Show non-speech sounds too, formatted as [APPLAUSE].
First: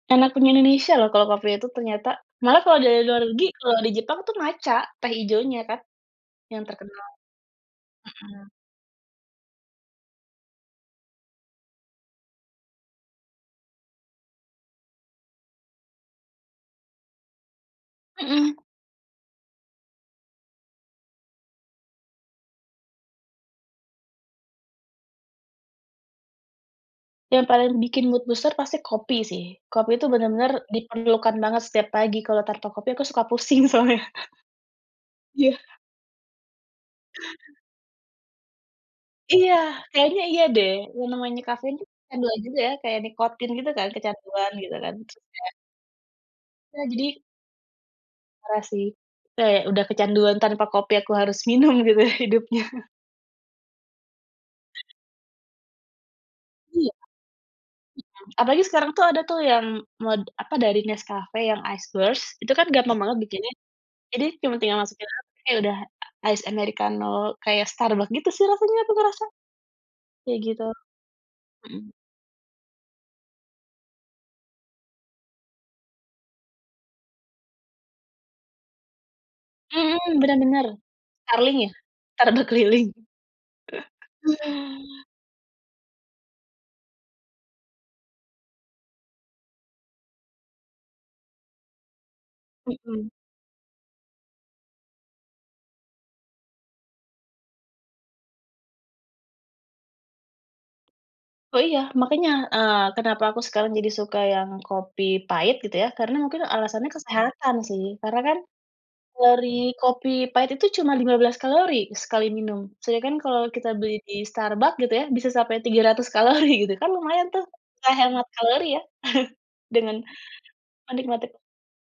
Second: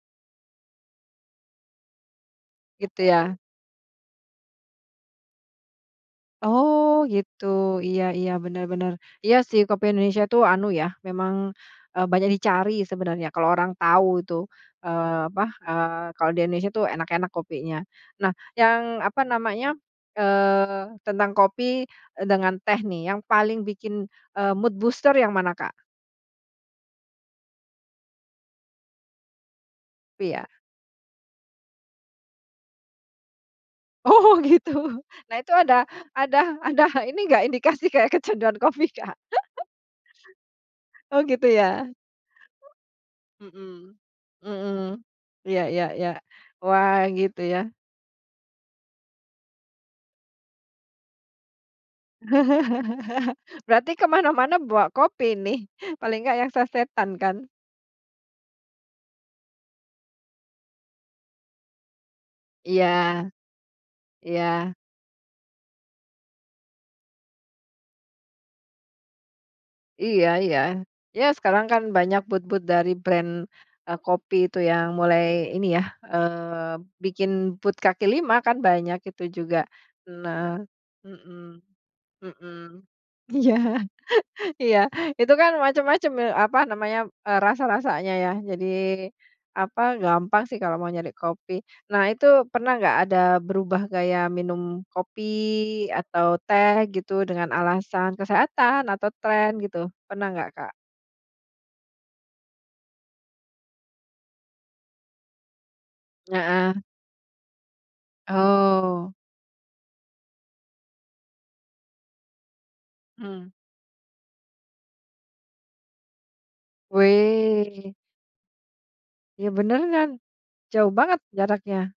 Enak punya Indonesia loh kalau kopinya itu ternyata. Malah kalau Gitu dari luar ya. negeri, kalau di Jepang itu matcha, teh ijonya kan yang terkenal. Oh gitu, iya iya, Mhm. bener bener. Iya sih kopi Indonesia itu anu ya, memang, eee, banyak dicari sebenarnya kalau orang tahu itu, eee, apa, eee, kalau di Indonesia itu enak-enak kopinya. Nah Mhm. yang apa namanya, eee, tentang kopi, eee, dengan teh nih yang paling bikin, eee, mood booster yang mana Kak? Yang paling bikin mood booster pasti kopi sih. Kopi itu Pi ya. benar-benar diperlukan banget setiap pagi, kalau tanpa kopi aku suka pusing soalnya. Oh gitu. Nah itu Iya. ada ada ada ini enggak indikasi kayak kecanduan kopi Kak? Iya, [CHUCKLES] kayaknya iya deh, yang Oh namanya gitu kafein tuh ya. kecanduan juga ya, kayak nikotin gitu kan, Mhm. kecanduan gitu kan Mhm. [UNINTELLIGIBLE] Iya iya iya. Ya Wah, jadi gitu ya. parah sih. Kayak udah kecanduan, tanpa kopi aku harus minum gitu ya hidupnya. [CHUCKLES] Berarti ke mana-mana bawa kopi nih, paling enggak yang Iya. sasetan kan? [UNINTELLIGIBLE] Apalagi sekarang tuh ada tuh yang meled apa dari Nescafe, yang ice roast, itu kan Iya. gampang banget bikinnya. Jadi Iya. cuma tinggal masukin kayak udah ice americano, kayak Starbucks gitu sih rasanya aku ngerasa. Iya Kayak iya. gitu. Iya sekarang kan Mhm. banyak booth-booth dari brand, eee, kopi itu yang mulai ini ya, eee, bikin booth kaki lima kan banyak itu juga. Mhm, benar Nah benar. Starling mhm ya, Starbuck mhm, keliling. iya, [CHUCKLES] iya. Itu kan macem-macem, eee, apa namanya, eee, rasa-rasanya ya jadi apa, gampang sih kalau mau nyari kopi. Nah itu pernah gak, Mhm. ada berubah gaya minum kopi atau teh gitu dengan alasan kesehatan atau tren gitu, pernah gak Kak? Eee, iya, makannya, eee, kenapa aku sekarang jadi suka yang kopi pahit gitu ya, karena mungkin Heeh. alasannya kesehatan sih. Karena kan Oh. kalori kopi pahit itu cuma 15 kalori sekali minum. Sedangkan kalau Mmm. kita beli di Starbucks gitu ya bisa sampai 300 kalori gitu kan lumayan tuh, Weh. kayak hemat kalori ya, [CHUCKLES] Ya bener dengan kan. Jauh banget menikmati jaraknya.